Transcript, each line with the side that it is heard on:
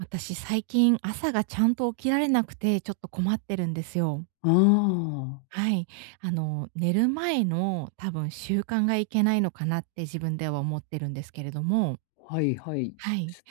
right: 私、最近、朝が、ちゃんと起きられなくて、ちょっと、困ってるんですよ。
left: ああ、ああ。
right: はい。あの、寝る前の、多分、習慣がいけないのかなって、自分では思ってるんですけれども。
left: はいはい。
right: はい。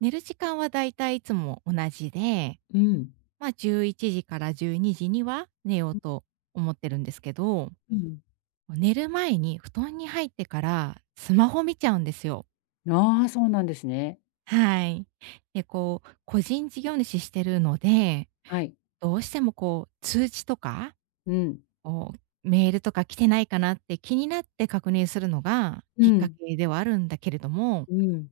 right: 寝る時間は大体いつも同じで、
left: うん。
right: まあ、11時から12時には寝よう
left: ん。
right: と思ってるんですけど。
left: うん。
right: も、寝る前に、布団に入ってから、スマホ見ちゃうんですよ。
left: ああ、そうなんですね。
right: はい。で、こう、個人事業主してるので、
left: はい。
right: どうしても、こう、通知とか、
left: うん。
right: こう、メールとか来てないかなって、気になって確認するのが、
left: う
right: きっか
left: ん。
right: けではあるんだけれども
left: うん。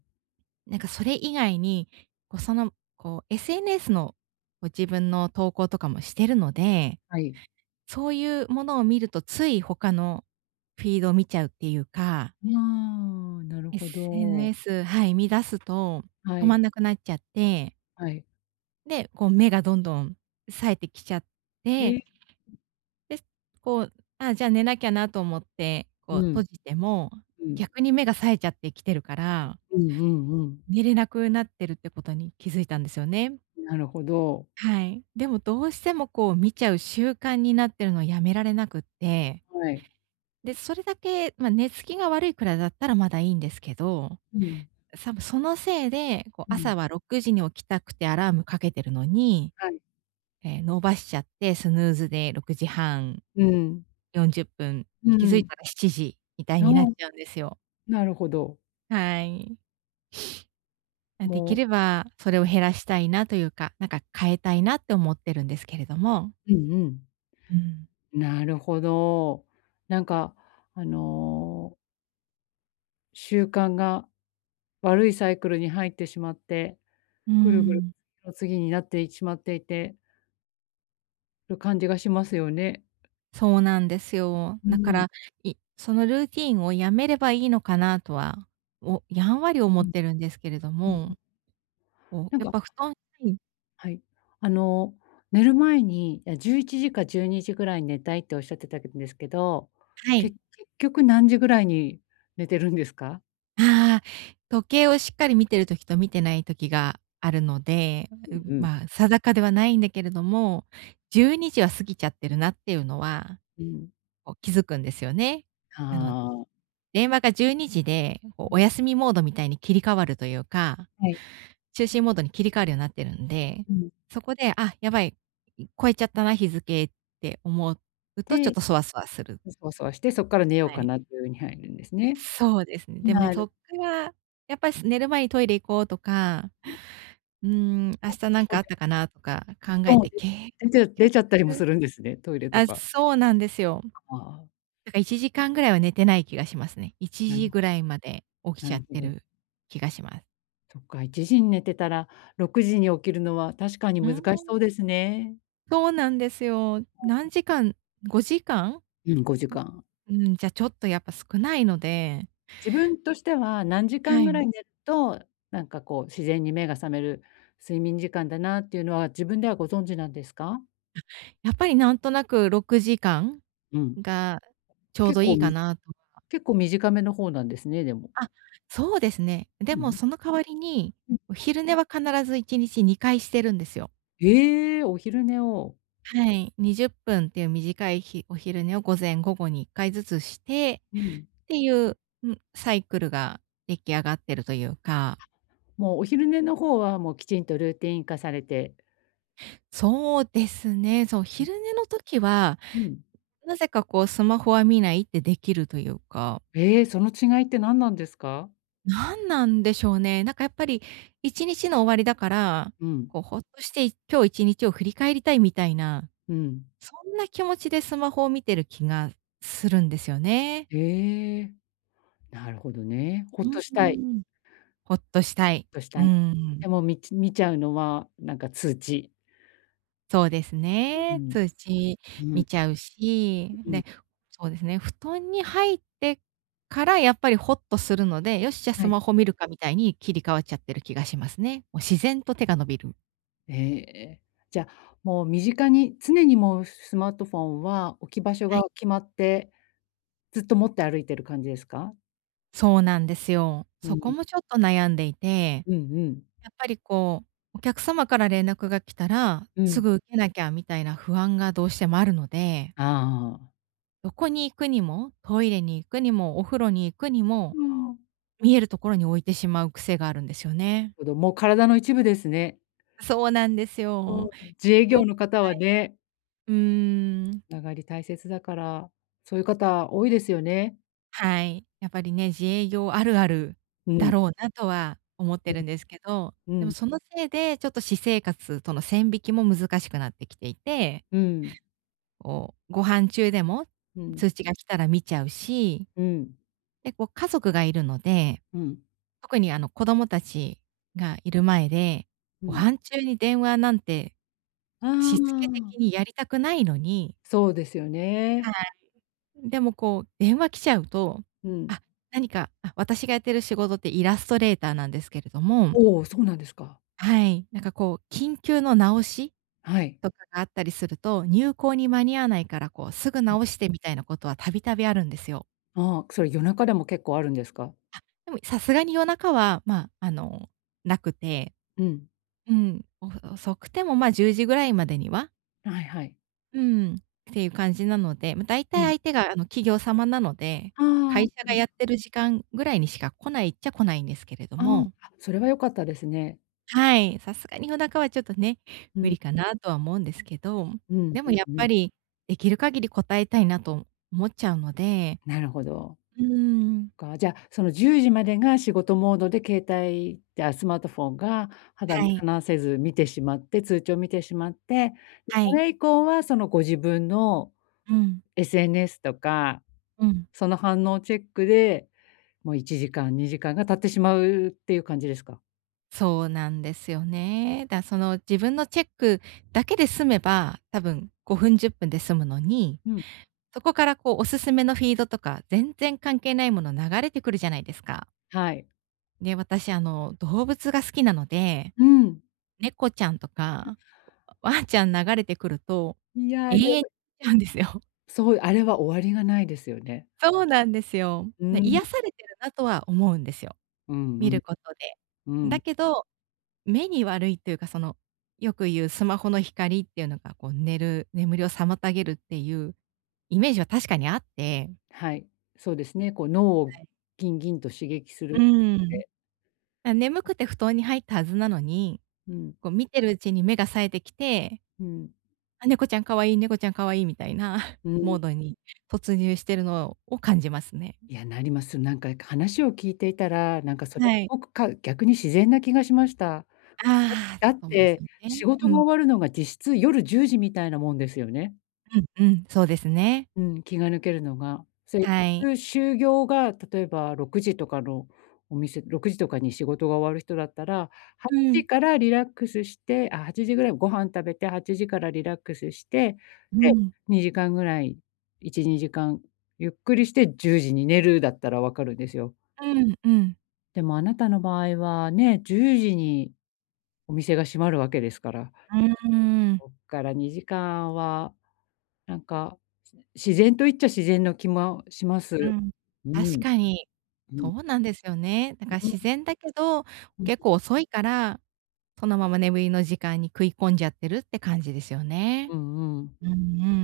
right: なんか、それ以外に、こう、その、こう、SNS の、こう、自分の投稿とかもしてるので、
left: はい。
right: そういうものを見ると、つい、他のフィード見ちゃうっていうか
left: ん、ああ、なるほど。
right: SNS、はい、見出すと、
left: は
right: 止ま
left: い。
right: んなくなっちゃって
left: はい。
right: で、こう目がどんどん冴えてきちゃっ
left: え
right: て。
left: い。
right: で、こう、「ああ、じゃあ寝なきゃな」と思って、こう
left: う
right: 閉
left: ん。
right: じても、
left: うん。
right: 逆に目が冴えちゃってきてるから
left: うんうんうん。
right: 寝れなくなってるってことに気づいたんですよね。
left: なるほど。
right: はい。でもどうしてもこう見ちゃう習慣になってるのをやめられなくって。
left: はい。
right: で、それだけまあ、寝つきが悪いくらいだったらまだいいんですけど、
left: うん。
right: 多分そのせいで、こう
left: うん。
right: 朝は6時に起きたくてアラームかけてるのに。
left: はい。
right: ええ、伸ばしちゃって、スヌーズで6時半
left: うん。
right: 40分、
left: う
right: 気づい
left: ん。
right: たら7時みたい
left: あ
right: にな
left: あ。
right: っちゃうんですよ。
left: なるほど。
right: はい。あ、で
left: も
right: きればそれを
left: ううん。
right: 減らしたいなというか、なんか、変えたいなって思ってるんですけれども
left: うんうん。
right: うん。
left: なるほど。なんか、あの習慣が、悪いサイクルに入ってしまって、
right: うー
left: ぐるぐる
right: ん。
left: の次になってしまっていてる感じがしますよね。
right: そうなんですよ。
left: う
right: なか
left: ん。
right: ら、いそのルーティンをやめればいいのかなとは、おやんわり思
left: う
right: っ
left: ん。
right: てるんですけれど
left: うん、
right: も。
left: う
right: おう、
left: なん
right: やっ
left: か
right: ぱ布団に
left: はい。あの、寝る前に、いや「11時か12時ぐらい寝たい」っておっしゃってたけんですけど、
right: はい。
left: け結局何時ぐらいに寝てるんですか？
right: ああ、時計をしっかり見てる時と見てない時があるので、あ、
left: う
right: う
left: ん
right: ん、
left: うん。
right: まあ、定かではないんだけれども、12時は過ぎちゃってるなっていうのは、
left: うん。
right: こう気付くんですよね。
left: は
right: あの、
left: あ。
right: 電話が12時で、こう
left: う
right: お
left: ん。
right: 休みモードみたいに切り替わるというか、
left: はい。
right: 就寝モードに切り替わるようなってるんで、
left: うん。
right: そこで、あ、やばい、い越えちゃったな、日付って思うとちょっ
left: て、
right: とそわそわする。
left: うソワソワして、そっから寝よう
right: は
left: か
right: い。
left: なっていう風に入るんですね。
right: そうですね。でめ
left: な
right: そっ
left: る
right: から、やっぱす寝る前にトイレ行こうとか、
left: うん。
right: うーん、明
left: あ、
right: 日
left: そ
right: なんか
left: こ
right: あ
left: で
right: ったかなとか
left: お布
right: 考え
left: 団を
right: て
left: 出
right: 結
left: 出ちゃう出
right: 局
left: ちゃったりもするんですね？トイレと
right: あ、
left: か。
right: そうなんですよ。
left: あ、ああ。
right: なんか1時間ぐらいは寝てない気がしますね。いち
left: なる
right: じぐ
left: ほ
right: らいまで起き
left: な
right: ちゃ
left: る
right: っ
left: ほ
right: て
left: ど。
right: る気がしま
left: そっか、1時に寝てたら、6時に起きるのは確かに
right: う
left: 難しそ
right: ん。
left: うですね。
right: そうなんですよ。何時間5時間？う、
left: うん、5時間。
right: うーん、じゃ、ちょっとやっぱ少ないので。
left: 自分としては、何時
right: は
left: 間ぐ
right: い。
left: らい寝と、なんか、こう、自然に目が覚める、睡眠時間だなっていうのは、自分ではご存知なんですか？
right: あ、やっぱり、なんとなく、6時間
left: うん。
right: が、ちょう
left: 結
right: どい
left: 構
right: いか
left: み
right: な、とか。
left: 結構短めの方なんですね、でも。
right: あ、そうですね。で
left: う
right: も
left: ん。
right: その代わりに、
left: うん。
right: お昼寝は必ず1日2回してるんですよ。
left: へえ、お昼寝を。
right: はい。20分っていう短い、ひお昼寝を、午前、午後に1回ずつして、
left: うん。
right: っていう、うん、サイクルが出来上がってるというか。
left: もう、お昼寝の方は、もう、きちんとルーティン化されて。
right: そうですね、そう、
left: うん。
right: 昼寝の時は、
left: うん。
right: なぜか、こう、スマホは見ないってできるというか。
left: へえ、その違いって何なんですか？
right: なんなんでしょうね、なんか、やっぱり、1日の終わりだから、
left: うん。
right: こう、ほっとして、い今日1日を振り返りたい、みたいな、
left: うん。
right: そんな気持ちでスマホを見てる気がするんですよね。
left: へえ、なるほどね。ほ
right: う
left: っとし
right: ー
left: たい。
right: ん。ほっとしたい。
left: ほっとした
right: うー
left: い。
right: ん。
left: でも、みち見ちゃうのは、なんか通知。
right: そうです
left: うう
right: ね。
left: ん。
right: 通知
left: うん。
right: 見ちゃうし、
left: ううん。
right: ね。そうですね、布団に入ってからやっぱりほっとするので、よっしゃ
left: は
right: ス
left: い。
right: マホ見るかみたいに切り替わっちゃってる気がしますね。もう
left: ええ。
right: 自然と手が伸びる。
left: ええ。じゃ、もう身近に、常にもうすスマートフォンは置き場所
right: は
left: が
right: い。
left: 決まって、ずっと持って歩いてる感じですか？
right: そうなんですよ。
left: う
right: そこ
left: ん。
right: もちょっと悩んでいて。
left: うんうん。
right: やっぱりこう、お客様から連絡が来たら、
left: う
right: す
left: ん。
right: ぐ出なきゃみたいな不安がどうしてもあるので。
left: ああああああ。
right: どこに行くにも。トイレに行くにも、お風呂に行くに
left: あ
right: も、
left: あ。
right: 見えるところに置いてしまう癖があるんですよね。
left: おどもう体の一部ですね。
right: そうなんです
left: うん。
right: よ。
left: 自営業
right: よない。
left: の方はね。
right: うーん。
left: ながり大切だから、そういう方多いですよね。
right: はい。やっぱりね、自営業あるある
left: うん。
right: だろうなとは思って
left: う
right: るん
left: ん。
right: ですけど。
left: う
right: でも
left: ん。
right: そのせいで、ちょっと私生活との線引きも難しくなってきていて。
left: うん。
right: おう、ご飯中でも、
left: うん。
right: 通知が来たら見ちゃうし。
left: うん。
right: で、こう家族がいるので。
left: うん。
right: 特にあの、子供達がいる前で、
left: う
right: ご
left: ん。
right: 飯中に電話なんて。
left: あ
right: 躾け
left: あ。
right: 的にやりたくないのに
left: そうですよね。
right: はい。うん、でもこう、電話来ちゃうと。
left: うん。
right: あ、何かあ、私がやってる仕事ってイラストレーターなんですけれども。
left: おお、そうなんですか。
right: はい、なんかこう、緊急の直し
left: はい。
right: とかがあったりすると「入稿に間に合わないから」こう「すぐ
left: うん。
right: 直して」みたいなことは度々あるんですよ。
left: ああ、それ夜中でも結構あるんですか？
right: あ、でも、さすがに夜中はまあ、あの、なくて。
left: うん。
right: うん、お遅くてもまあ、10時ぐらいまでには
left: はいはい。
right: うん、っていう感じなので、まあ、大
left: う
right: 体
left: ん。
right: 相手があの、企業様なので、
left: あ
right: 会
left: あ、
right: 社
left: そう
right: が
left: で
right: や
left: す。
right: ってる時間ぐらいにしか来ないっちゃ来ないんですけれど
left: あ
right: も。
left: あ、それは良かったですね。
right: はい、さすがに夜中はちょっとね、
left: う
right: 無
left: ん。
right: 理かなとは思うんですけど。
left: うん
right: で
left: う
right: もやっ
left: んう
right: ぱ
left: ん。
right: り、出来る限り答えたいなと思っちゃうので。
left: なるほど。
right: うーん。
left: か、じゃあ、その10時までが仕事モードで、携帯あ、スマートフォンが、肌
right: は
left: 身
right: い。
left: 離せず見てしまって、通知を見てしまって、
right: は
left: そ
right: い。
left: れ以降はその、ご自分の
right: うん。
left: SNS とか、
right: うん。
left: その反応チェックで、もう1時間、2時間が経ってしまうっていう感じですか？
right: そうなんですよね。だその自分のチェックだけで済めば、多分5分、10分で済むのに、
left: うん。
right: そこからこうおすすめのフィードとか全然関係ないもの流れてくるじゃないですか。
left: はい。
right: で、私あの、動物が好きなので。
left: うん。
right: 猫ちゃんと
left: うん。
right: か、わんちゃん流れてくると、
left: いや、で
right: 永遠
left: も
right: うんですよ。
left: そう、あれは終わりがないですよね。
right: そうなんですよ。
left: う
right: で、癒
left: ん。
right: されてるなとは思うんですよ。
left: うん
right: 見
left: うん。
right: ることで。
left: う
right: だ
left: ん。
right: けど、目に悪いっていうか、その、よく言うスマホの光っていうのが、こう寝る眠りを妨げるっていうイメージは確かにあって
left: はい、そうですね、こう脳を
right: はい。
left: ギンギンと刺激す
right: う
left: る
right: ー
left: っ
right: ん。
left: て。
right: あ、眠くて布団に入ったはずなのに、
left: うん。
right: こう見てるうちに目が冴えてきて
left: うん。
right: 「あ、猫ちゃん可愛い、猫ちゃん可愛い」みたいな
left: うん。
right: モードに突入してるのをを感じますね。
left: いや、なります。なんか話を聞いていたら、なんかそれ
right: はい。
left: ごくかう逆に自然な気がしました。
right: ああ、
left: だっ
right: そうです
left: て、
right: ね。
left: 仕事
right: う
left: が
right: ん。
left: 終わるのが実質、夜10時みたいなもんですよね。
right: うんうん、そうですね。
left: うん、気が抜けるのが。
right: はい。
left: 就業が例えば6時とかのお店、6時とかに仕事が終わる人だったら、は
right: う
left: ちじ
right: ん。
left: からリラックスしてあ、8時ぐらいにご飯食べて、8時からリラックスして、
right: う
left: で、
right: ん。
left: 2時間ぐらい、1、2時間ゆっくりして10時に寝るだったら分かるんですよ。
right: うん、うん。
left: でもあなたの場合はね、10時に、お店が閉まるわけですから
right: うーん。
left: おっから2時間は、なんか自然と言っちゃ自然の気ま、します。
right: うん。
left: う
right: 確
left: ん。
right: かに。
left: う
right: そ
left: ん。
right: うなんですよね。なんか
left: うん。
right: 自然だけど、
left: うん。
right: 結構遅いから、そのまま眠りの時間に食い込んじゃってるって感じですよ
left: う
right: ね。
left: んうん。
right: うんう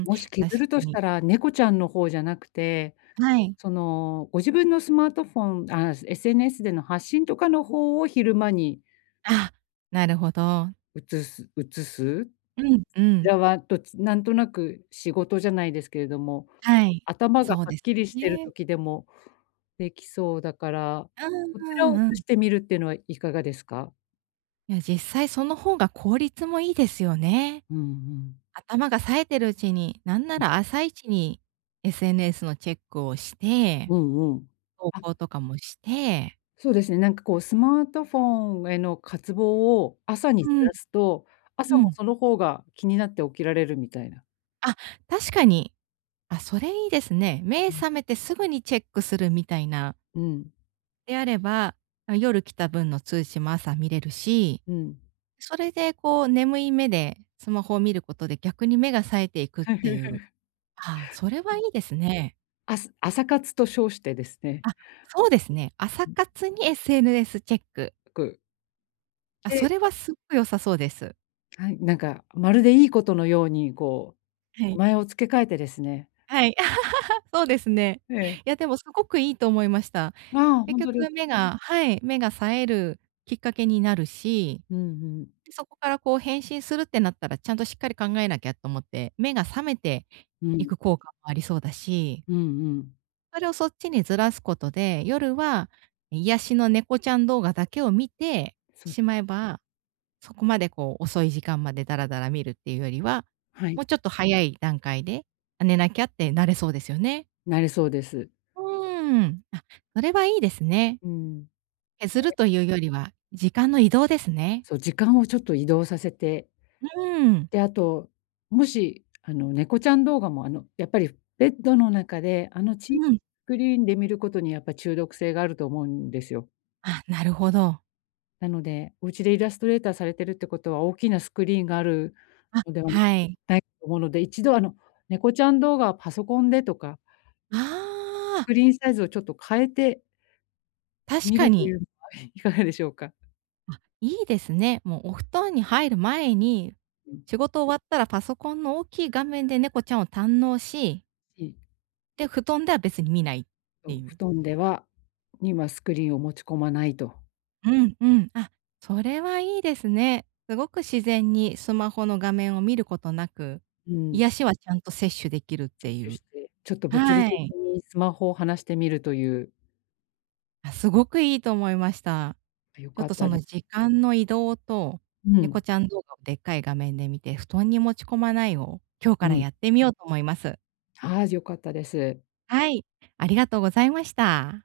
right: ん、
left: もし削
right: 確か
left: るとし
right: に。
left: たら猫ちゃんの方じゃなくて、
right: はい。
left: そのご自分のスマートフォンああ SNS での発信とかの方を昼間に
right: あ、なるほど。
left: うつすうつす。こ
right: うん、う
left: ち
right: ん。
left: らは、どっちなんとなく仕事じゃないですけれども、
right: はい、
left: 頭が
right: そう
left: はっ
right: です
left: きりしてる
right: ね。
left: 時でもできそうだから、
right: うん
left: そち
right: う
left: らをう
right: んう
left: つし
right: ん。
left: てみるっていうのはいかがですか？
right: いや、実際その方が効率もいいですよね。
left: うんうん。
right: 頭が冴えてるうちに、なんな
left: うん。
right: ら朝一に SNS のチェックをして。
left: うんうん。
right: 投
left: あ。
right: 稿とかもして。
left: そうですね、なんか、こうスマートフォンへの渇望を朝にず
right: うん。
left: らすと、朝
right: う
left: も
right: ん。
left: その方が気になって起きられるみたいな。
right: あ、確かに。あ、それいいですね。目
left: うん。
right: 覚めてすぐにチェックするみたいな。
left: うん。
right: であれば、ま、夜来た分の通信も朝見れるし。
left: うん。
right: それで、こう、眠い目でスマホを見ることで、逆に目が冴えていくっていう。ああ、それはいいですね。
left: あす朝活と称してですね。
right: あ、そうですね、朝活に SNS チェック。
left: っく
right: あ、
left: で
right: それはすごい良さそうです。
left: はい、なんか、まるでいいことのように、こ
right: は
left: う
right: い。
left: 名前を付け替えてですね。
right: はい、そうですね。
left: ええ。
right: いや、でもすごくいいと思いました。
left: ああ、
right: 結
left: 本当です
right: 局目がはい、目が冴えるきっかけになるし。
left: うんうん。
right: そこからこう返信するってなったら、ちゃんとしっかり考えなきゃと思って、目が覚めて
left: う
right: い
left: ん。
right: く効果もありそうだし。
left: うんうん。
right: あれを、そっちにずらすことで、夜は癒しの猫ちゃん動画だけを観て しまえば、そこまで、こう、遅い時間まで、だらだら観るっていうよりは、
left: はい。
right: もうちょっと早い段階で、「あ、寝なきゃ」ってなれそうですよね。
left: なれそうです。
right: うーん。あ、それはいいですね。
left: うーん。
right: 削るというよりは、時間の移動ですね。
left: そう、時間をちょっと移動させて。
right: うん。
left: で、あと、もし、あの、猫ちゃん動画も、あの、やっぱり、ベッドの中で、あの、ちい
right: うん。
left: クリーンで観ることに、やっぱ、中毒性があると思うんですよ。
right: あ、なるほど。
left: なので、お家でイラストレーターされてるってことは、大きなスクリーンがある
right: あ、
left: のでは
right: はい。
left: ないと思うので、一度、あの猫ちゃん動画はパソコンでとか
right: あ
left: ス
right: あ。
left: クリーンサイズをちょっと変えて
right: 確
left: 観
right: か
left: ると
right: に。
left: いうのはいかがでしょうか？
right: あ、いいですね。もう、お布団に入る前に、
left: うん。
right: 仕事終わったらパソコンの大きい画面で猫ちゃんを堪能し
left: うん。
right: で、布団では別に観ないっ てい
left: 布
right: う。
left: 団ではには、スクリーンを持ち込まないと。
right: うんうん、あ、それはいいですね。すごく自然にスマホの画面を観ることなく、
left: うん。
right: 癒しはちゃんと摂取できるっていう。
left: ちょっと、物理
right: は
left: 的
right: い。
left: にスマホを離してみるという。
right: あ、すごくいいと思いました。
left: 良
right: ちょっ
left: か
right: と、
left: っ
right: そ
left: たで
right: の、時間の移動と、
left: う
right: 猫
left: ん。
right: ちゃん動画をでっかい画面で観て、布団に持ち込まない、を、今日
left: う
right: から
left: ん。
right: やってみようと思います。
left: ああ、じゃあ、良かったです。
right: はい、ありがとうございました。